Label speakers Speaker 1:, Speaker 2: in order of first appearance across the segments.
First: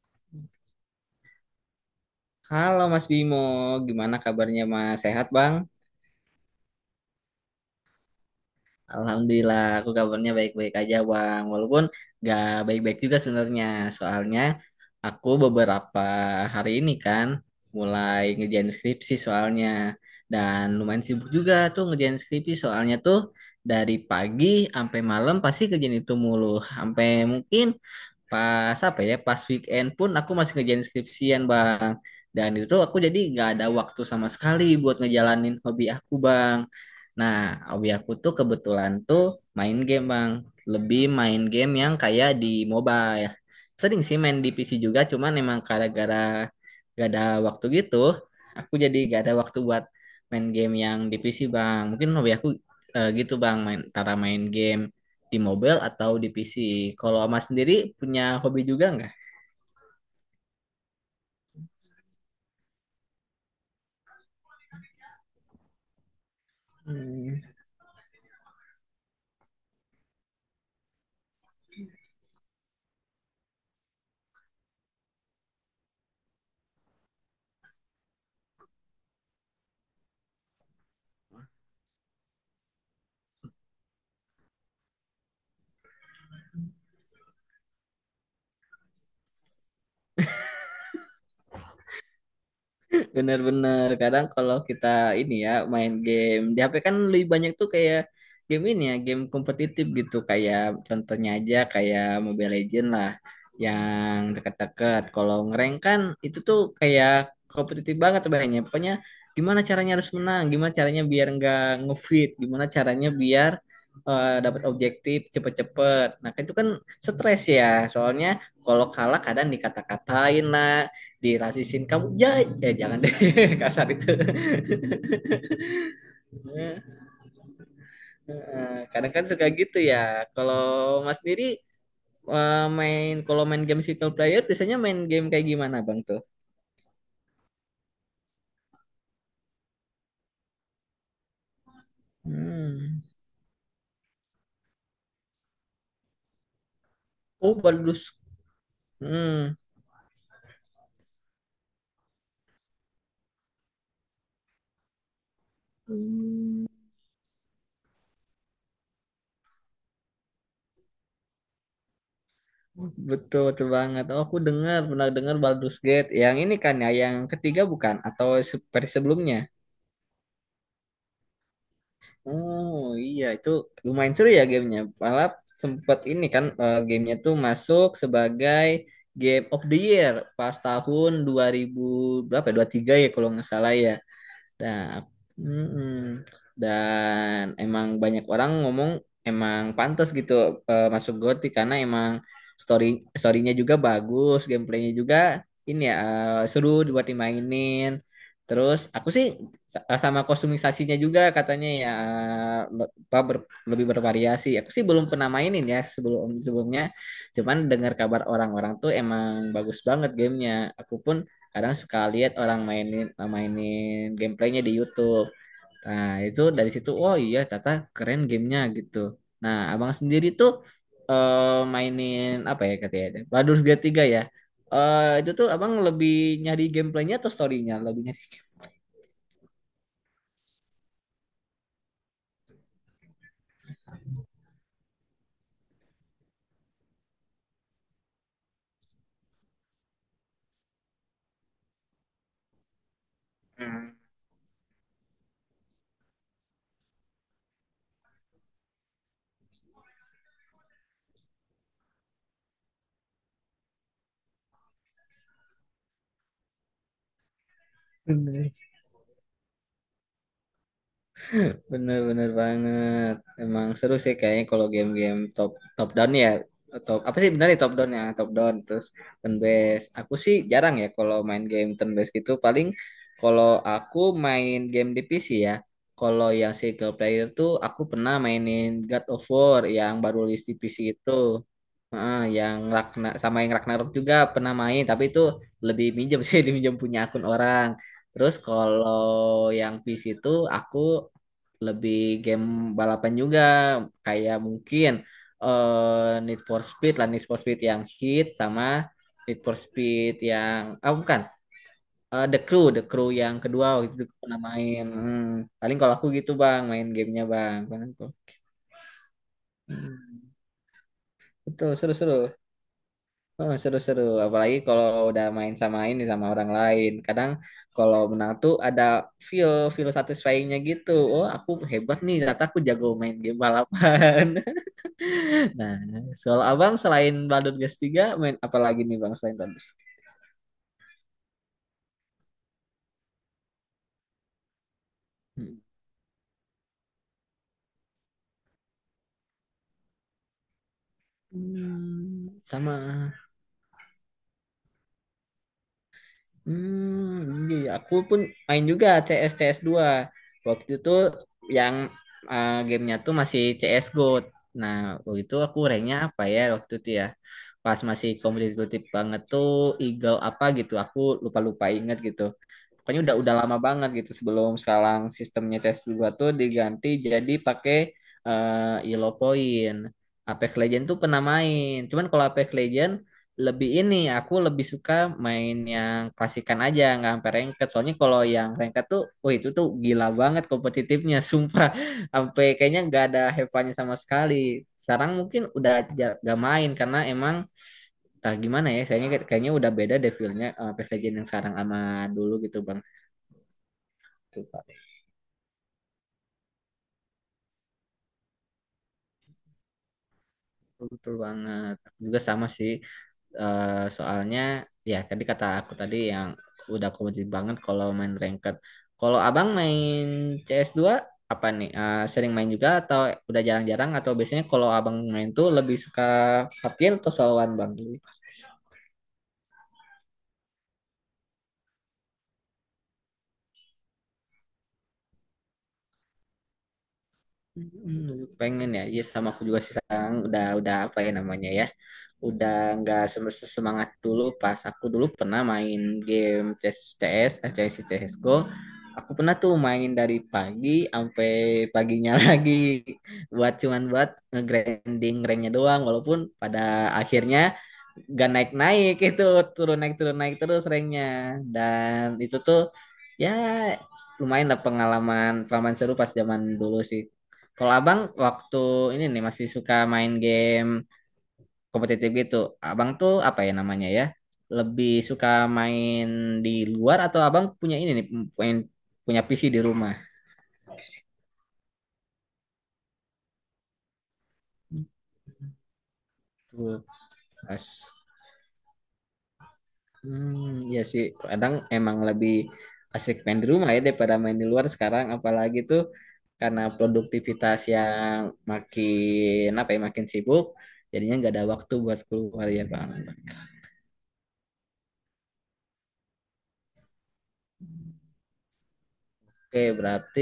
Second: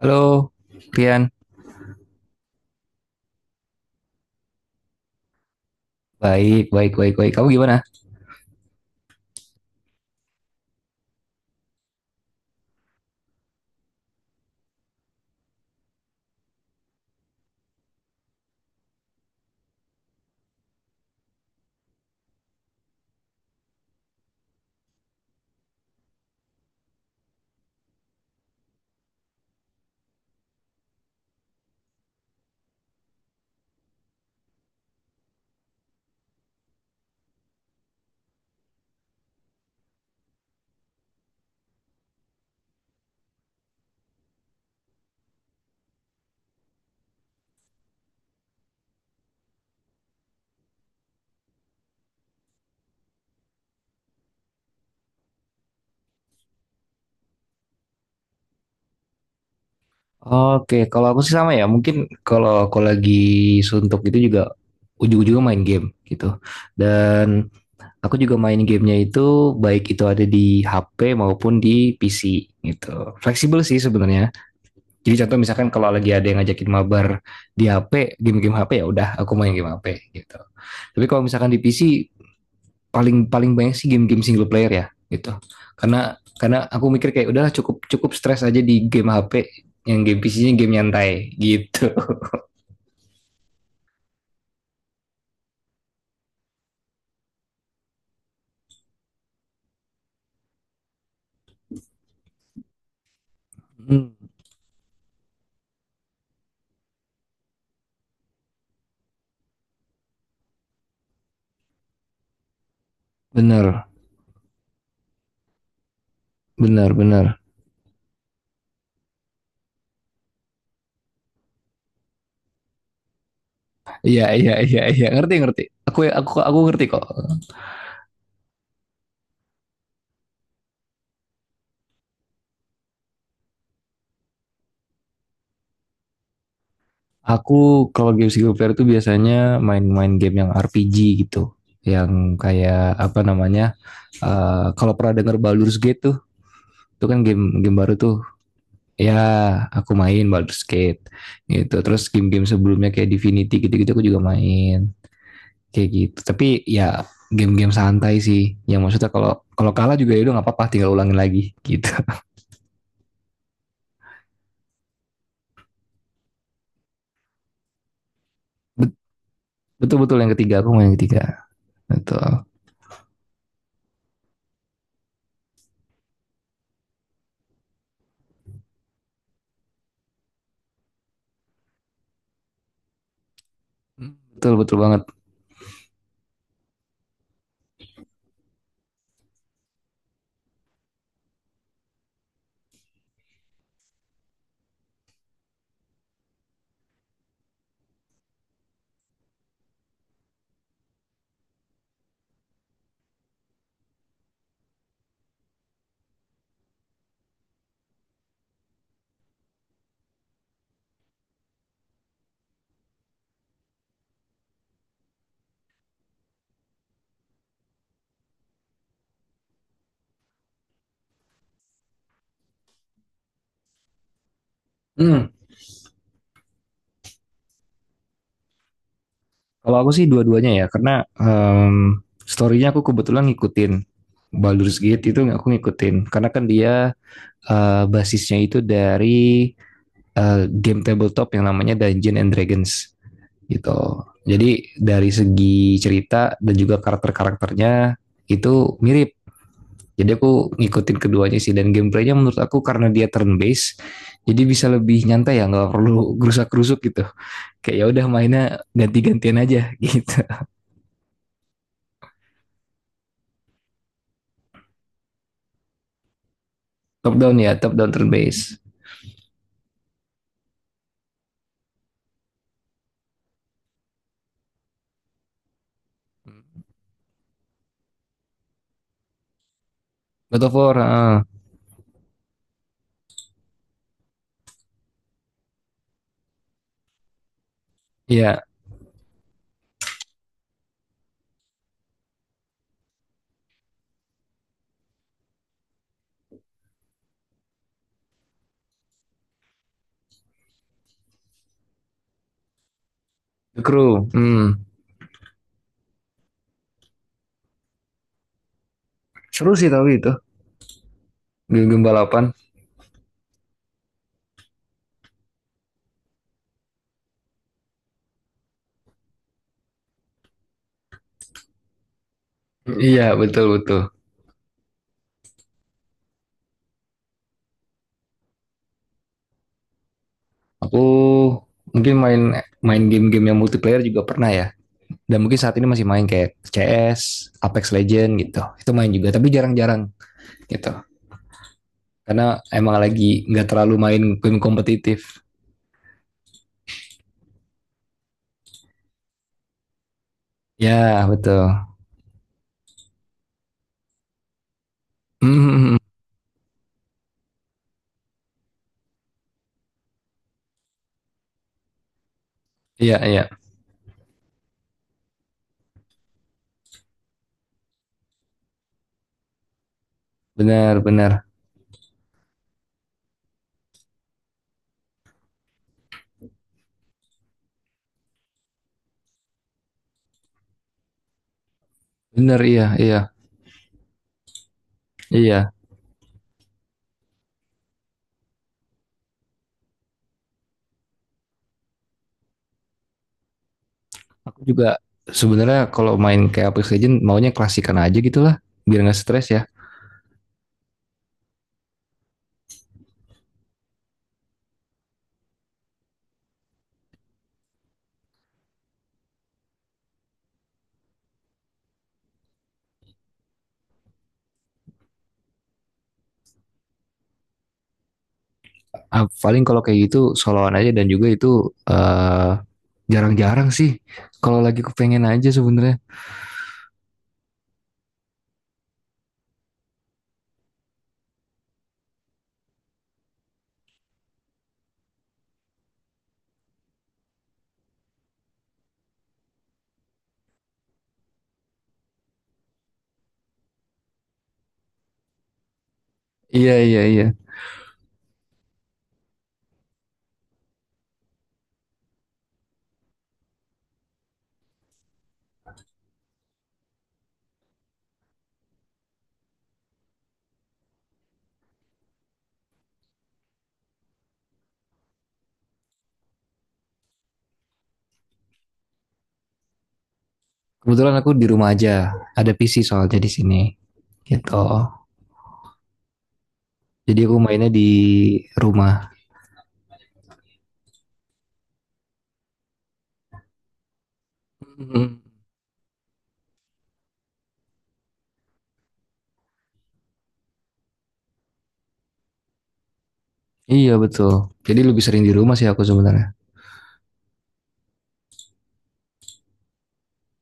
Speaker 1: Halo, Pian.
Speaker 2: Halo Mas Bimo, gimana kabarnya Mas? Sehat Bang?
Speaker 1: Baik, baik, baik, baik. Kamu gimana?
Speaker 2: Alhamdulillah, aku kabarnya baik-baik aja Bang. Walaupun gak baik-baik juga sebenarnya. Soalnya aku beberapa hari ini kan mulai ngerjain skripsi soalnya. Dan lumayan sibuk juga tuh ngerjain skripsi soalnya tuh dari pagi sampai malam pasti kerjaan itu mulu. Sampai mungkin pas apa ya pas weekend pun aku masih ngerjain skripsian bang, dan itu tuh aku jadi nggak ada waktu sama sekali buat ngejalanin hobi aku bang. Nah, hobi aku tuh kebetulan tuh main game bang, lebih main game yang kayak di mobile. Sering sih main di PC juga, cuman emang gara-gara gak ada waktu gitu aku jadi gak ada waktu buat main game yang di PC bang. Mungkin hobi aku gitu bang, main antara main game di mobile atau di PC. Kalau Mas sendiri punya hobi juga nggak?
Speaker 1: Oke, kalau aku sih sama ya. Mungkin kalau aku lagi suntuk itu juga ujung-ujungnya main game gitu.
Speaker 2: Hmm.
Speaker 1: Dan aku juga main gamenya itu baik itu ada di HP maupun di PC gitu. Fleksibel sih sebenarnya. Jadi contoh misalkan kalau lagi ada yang ngajakin mabar di HP, game-game HP ya udah aku main game HP gitu. Tapi kalau misalkan di PC paling paling banyak sih game-game single player ya gitu karena karena aku mikir kayak udahlah cukup cukup stres aja di game HP yang game PC-nya game nyantai gitu.
Speaker 2: Bener-bener, kadang kalau kita ini ya main game di HP kan lebih banyak tuh kayak game ini ya game kompetitif gitu, kayak contohnya aja kayak Mobile Legends lah,
Speaker 1: Hmm,
Speaker 2: yang deket-deket kalau ngerank kan itu tuh kayak kompetitif banget. Banyak pokoknya gimana caranya harus menang, gimana caranya biar nggak nge-feed, gimana caranya biar
Speaker 1: bener
Speaker 2: dapat objektif cepet-cepet. Nah kan itu kan
Speaker 1: bener bener
Speaker 2: stres ya, soalnya kalau kalah kadang dikata-katain lah, dirasisin kamu ya, eh jangan deh kasar itu
Speaker 1: Iya iya iya iya, ngerti ngerti. Aku ngerti kok.
Speaker 2: Heeh, kadang kan suka gitu ya. Kalau mas sendiri main, kalau main game single player biasanya main game kayak gimana bang tuh?
Speaker 1: Aku kalau game single player tuh biasanya main-main game yang RPG gitu, yang kayak
Speaker 2: Hmm.
Speaker 1: apa namanya, kalau pernah denger Baldur's Gate tuh, itu kan
Speaker 2: Oh
Speaker 1: game game baru
Speaker 2: Baldur's.
Speaker 1: tuh. Ya,
Speaker 2: Hmm.
Speaker 1: aku main Baldur's Gate gitu. Terus game-game sebelumnya kayak Divinity gitu-gitu aku juga main kayak gitu. Tapi ya, game-game santai sih. Yang maksudnya kalau kalau juga ya udah nggak apa-apa, tinggal ulangin lagi gitu.
Speaker 2: Betul betul banget. Oh, aku dengar, pernah dengar Baldur's Gate yang ini kan ya, yang ketiga bukan atau versi sebelumnya?
Speaker 1: Betul-betul yang ketiga, aku main yang ketiga. Betul.
Speaker 2: Oh iya, itu lumayan seru ya gamenya. Malah sempat ini kan gamenya tuh masuk sebagai Game of the Year pas tahun 2000 berapa ya? 23 ya kalau nggak salah ya.
Speaker 1: Betul betul
Speaker 2: Nah,
Speaker 1: banget.
Speaker 2: mm-mm. Dan emang banyak orang ngomong emang pantas gitu masuk GOTY karena emang story storynya juga bagus, gameplaynya juga ini ya seru dibuat dimainin. Terus aku sih sama kostumisasinya juga katanya ya, lebih bervariasi. Aku sih belum pernah mainin ya sebelum sebelumnya. Cuman dengar kabar orang-orang tuh emang bagus banget gamenya. Aku pun kadang suka lihat orang mainin mainin gameplaynya di YouTube. Nah itu dari situ, oh iya tata keren gamenya gitu. Nah abang sendiri tuh mainin apa ya katanya Baldur's Gate 3 ya. Eh,
Speaker 1: Hmm.
Speaker 2: itu tuh abang lebih nyari gameplaynya atau storynya lebih nyari?
Speaker 1: Kalau aku sih dua-duanya ya, karena em story-nya aku kebetulan ngikutin. Baldur's Gate itu aku ngikutin karena kan dia basisnya itu dari game tabletop yang namanya Dungeon and Dragons gitu. Jadi dari segi cerita dan juga karakter-karakternya itu mirip. Jadi aku ngikutin keduanya sih, dan gameplaynya menurut aku karena dia turn based, jadi bisa lebih nyantai ya, nggak perlu gerusak-gerusuk gitu. Kayak ya udah mainnya
Speaker 2: Hmm.
Speaker 1: ganti-gantian aja gitu.
Speaker 2: Bener-bener banget. Emang seru sih kayaknya kalau game-game top top down ya. Top
Speaker 1: Top
Speaker 2: apa sih,
Speaker 1: down
Speaker 2: benar
Speaker 1: ya, top down
Speaker 2: ya,
Speaker 1: turn
Speaker 2: top
Speaker 1: based.
Speaker 2: down terus turn based. Aku sih jarang ya kalau main game turn based gitu. Paling kalau aku main game di PC ya. Kalau yang single player tuh aku pernah mainin God of War yang baru
Speaker 1: God
Speaker 2: rilis
Speaker 1: of
Speaker 2: di
Speaker 1: War,
Speaker 2: PC itu.
Speaker 1: ah.
Speaker 2: Heeh, yang Ragna sama yang Ragnarok juga pernah main, tapi itu lebih minjem sih, diminjem punya akun orang. Terus
Speaker 1: Iya,
Speaker 2: kalau yang PC itu aku lebih game balapan juga kayak mungkin Need for Speed lah, Need for Speed yang hit, sama Need for Speed yang ah bukan, The Crew yang
Speaker 1: The
Speaker 2: kedua waktu itu
Speaker 1: Crew.
Speaker 2: pernah
Speaker 1: Hmm.
Speaker 2: main. Hmm, paling kalau aku gitu bang main gamenya bang paling aku.
Speaker 1: Seru sih, tapi itu
Speaker 2: Hmm, betul
Speaker 1: game-game
Speaker 2: seru-seru.
Speaker 1: balapan.
Speaker 2: Oh, seru-seru apalagi kalau udah main sama ini sama orang lain, kadang kalau menang tuh ada feel feel satisfyingnya gitu, oh aku hebat nih ternyata aku jago
Speaker 1: Iya
Speaker 2: main game
Speaker 1: betul betul.
Speaker 2: balapan Nah, soal abang selain Baldur's Gate 3 main apa lagi nih bang selain Baldur's?
Speaker 1: Aku mungkin main main game-game yang multiplayer juga pernah ya. Dan mungkin
Speaker 2: Hmm.
Speaker 1: saat ini masih main kayak CS, Apex Legend gitu. Itu main juga, tapi jarang-jarang gitu. Karena
Speaker 2: Hmm,
Speaker 1: emang lagi
Speaker 2: sama.
Speaker 1: nggak terlalu main game kompetitif.
Speaker 2: Hmm, iya, iya. Aku pun main juga CS CS dua. Waktu itu
Speaker 1: Ya, betul.
Speaker 2: yang gamenya tuh masih CS GO. Nah, waktu itu aku
Speaker 1: Hmm.
Speaker 2: ranknya apa ya waktu itu ya. Pas masih kompetitif banget tuh Eagle apa gitu, aku lupa-lupa inget gitu.
Speaker 1: Iya,
Speaker 2: Pokoknya udah
Speaker 1: iya.
Speaker 2: udah lama banget gitu sebelum sekarang sistemnya cs dua tuh diganti jadi pakai Yellow Point. Apex
Speaker 1: Benar,
Speaker 2: Legend tuh pernah
Speaker 1: benar.
Speaker 2: main. Cuman kalau Apex Legend lebih ini aku lebih suka main yang klasikan aja nggak sampai ranked. Soalnya kalau yang ranked tuh, wah itu tuh gila banget kompetitifnya, sumpah.
Speaker 1: Benar,
Speaker 2: Sampai
Speaker 1: iya,
Speaker 2: kayaknya
Speaker 1: iya.
Speaker 2: nggak ada hevannya sama sekali. Sekarang mungkin
Speaker 1: Iya.
Speaker 2: udah nggak main karena emang entah gimana ya, kayaknya kayaknya udah beda deh feel-nya, Apex Legend yang sekarang sama dulu gitu, Bang.
Speaker 1: Aku
Speaker 2: Betul,
Speaker 1: juga
Speaker 2: Pak.
Speaker 1: sebenarnya kalau main kayak Apex Legend maunya klasikan aja gitu lah. Biar nggak stres ya.
Speaker 2: Betul betul banget. Aku juga sama sih. Eh, soalnya ya tadi kata aku tadi yang udah kompetitif banget kalau main ranked. Kalau Abang main cs dua apa nih? Eh, sering main juga atau udah jarang-jarang, atau biasanya kalau Abang main tuh lebih suka hati atau soloan Bang?
Speaker 1: Ah, paling kalau kayak gitu soloan aja, dan juga itu jarang-jarang sih, kalau lagi kepengen aja sebenarnya.
Speaker 2: Hmm, pengen ya, iya sama aku juga sih. Sekarang udah apa ya namanya ya, udah nggak semangat, dulu pas aku dulu pernah main game CS CS eh, CS:GO, aku pernah tuh main dari pagi sampai paginya lagi, buat cuman buat nge-grinding ranknya doang, walaupun
Speaker 1: Iya
Speaker 2: pada
Speaker 1: iya iya.
Speaker 2: akhirnya gak naik-naik itu, turun naik terus ranknya, dan itu tuh ya lumayan lah, pengalaman pengalaman seru pas zaman dulu sih. Kalau abang waktu ini nih masih suka main game kompetitif gitu, abang tuh apa ya namanya ya? Lebih suka main di luar, atau abang punya ini nih, punya, punya PC di rumah?
Speaker 1: Kebetulan aku di rumah aja. Ada PC soalnya di sini. Gitu.
Speaker 2: Tuh,
Speaker 1: Jadi aku mainnya
Speaker 2: Pas.
Speaker 1: di rumah.
Speaker 2: Hmm, iya sih, kadang emang lebih asik main di rumah ya daripada main di luar
Speaker 1: Mhm.
Speaker 2: sekarang, apalagi tuh karena produktivitas yang makin apa ya makin sibuk, jadinya nggak ada waktu buat keluar ya bang.
Speaker 1: Iya betul. Jadi lebih sering di rumah sih aku sebenarnya.
Speaker 2: Oke, berarti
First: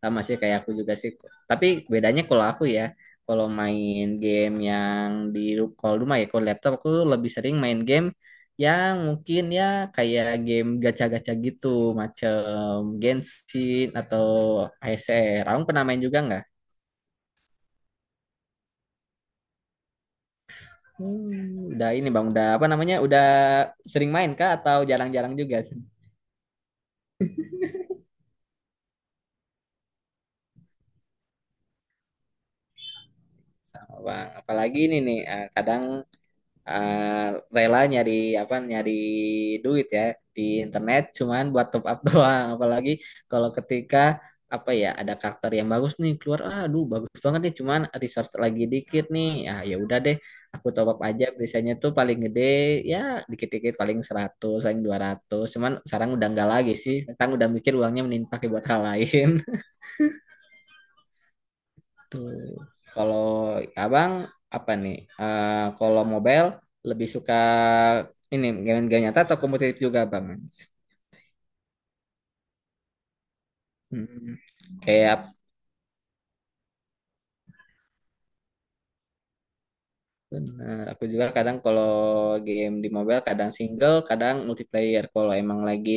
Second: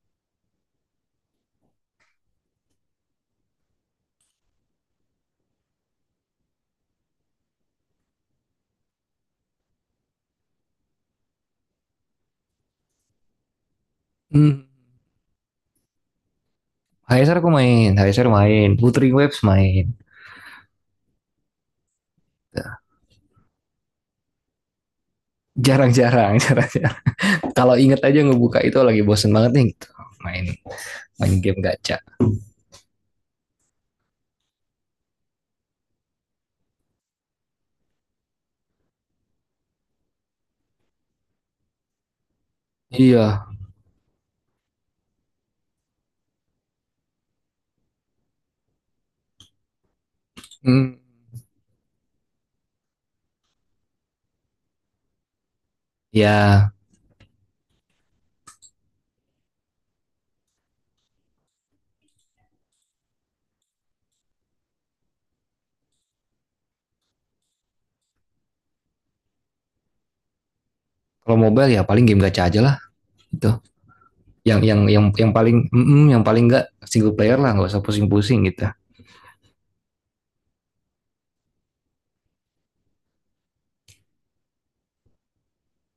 Speaker 2: sama sih kayak aku juga sih. Tapi bedanya kalau aku ya, kalau main game yang di kalau rumah ya, kalau laptop aku lebih sering main game yang mungkin ya kayak game gacha-gacha gitu, macam Genshin atau
Speaker 1: Hmm.
Speaker 2: ASR. Kamu pernah main juga nggak?
Speaker 1: HSR aku main, HSR main, Putri Waves main.
Speaker 2: Hmm, udah ini bang, udah apa namanya? Udah sering main kah atau jarang-jarang juga sih?
Speaker 1: Jarang-jarang, jarang-jarang. Kalau inget aja ngebuka itu, lagi bosen banget nih gitu. Main main game gacha.
Speaker 2: Sama bang. Apalagi ini nih, eh, kadang eh, rela nyari apa nyari duit ya di internet cuman buat top up doang. Apalagi
Speaker 1: Iya.
Speaker 2: kalau ketika apa ya ada karakter yang bagus nih keluar, aduh bagus banget nih cuman resource lagi dikit nih, ah ya udah deh aku top
Speaker 1: Hmm.
Speaker 2: up aja. Biasanya tuh paling gede ya dikit-dikit, paling 100 paling 200. Cuman sekarang udah enggak
Speaker 1: Ya,
Speaker 2: lagi sih, sekarang udah mikir uangnya mending pakai buat hal lain. Hmm. Kalau abang apa nih? Eh, kalau mobile lebih suka ini game-game nyata atau kompetitif juga bang?
Speaker 1: kalau mobile ya paling game gacha aja lah gitu.
Speaker 2: Hmm.
Speaker 1: Yang
Speaker 2: Kayak
Speaker 1: paling yang paling enggak single player lah, nggak usah pusing-pusing gitu.
Speaker 2: benar. Aku juga kadang kalau game di mobile kadang single, kadang multiplayer. Kalau emang lagi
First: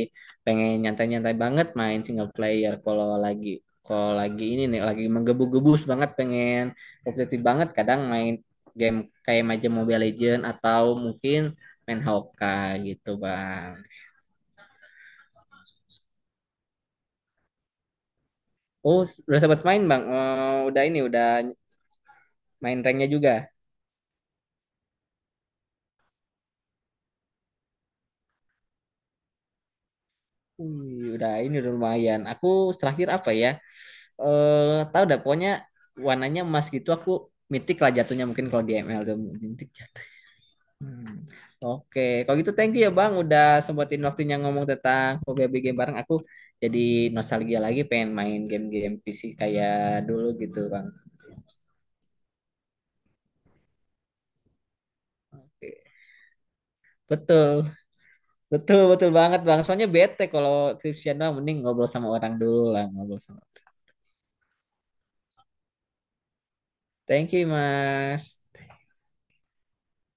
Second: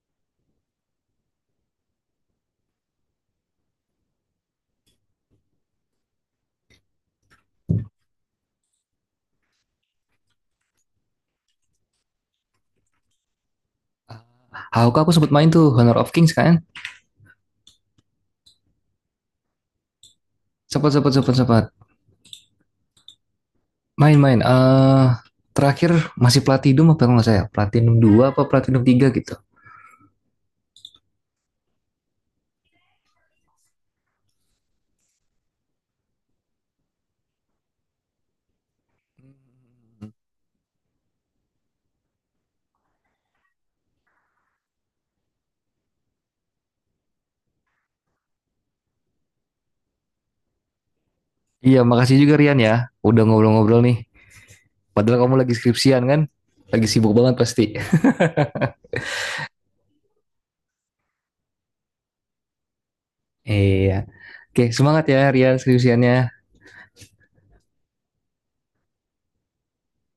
Speaker 2: pengen nyantai-nyantai banget main single player. Kalau lagi ini nih lagi menggebu-gebus banget pengen kompetitif banget, kadang main game kayak macam Mobile Legend atau mungkin main Honkai gitu bang.
Speaker 1: Haruka aku sempat main tuh Honor of Kings kan?
Speaker 2: Oh, udah sempat main Bang. Eh, udah
Speaker 1: Sempat
Speaker 2: ini
Speaker 1: sempat
Speaker 2: udah
Speaker 1: sempat sempat
Speaker 2: main ranknya juga.
Speaker 1: main-main. Terakhir masih Platinum apa nggak saya? Platinum 2 apa Platinum tiga gitu.
Speaker 2: Wih, udah ini udah lumayan. Aku terakhir apa ya? Eh, tahu dah pokoknya warnanya emas gitu, aku mitik lah jatuhnya, mungkin kalau di ML tuh mitik jatuh. Hmm. Oke, kalau gitu thank you ya Bang udah sempetin waktunya ngomong tentang hobi game bareng. Aku jadi nostalgia lagi pengen main game-game PC kayak dulu gitu Bang.
Speaker 1: Iya, makasih juga Rian ya. Udah ngobrol-ngobrol nih. Padahal kamu lagi
Speaker 2: Oke.
Speaker 1: skripsian kan? Lagi sibuk banget
Speaker 2: Betul.
Speaker 1: pasti.
Speaker 2: Betul, betul banget Bang. Soalnya bete kalau Cristiano mending ngobrol sama orang dulu lah, ngobrol sama.
Speaker 1: Iya. Oke, semangat ya Rian skripsiannya.
Speaker 2: Thank you, Mas.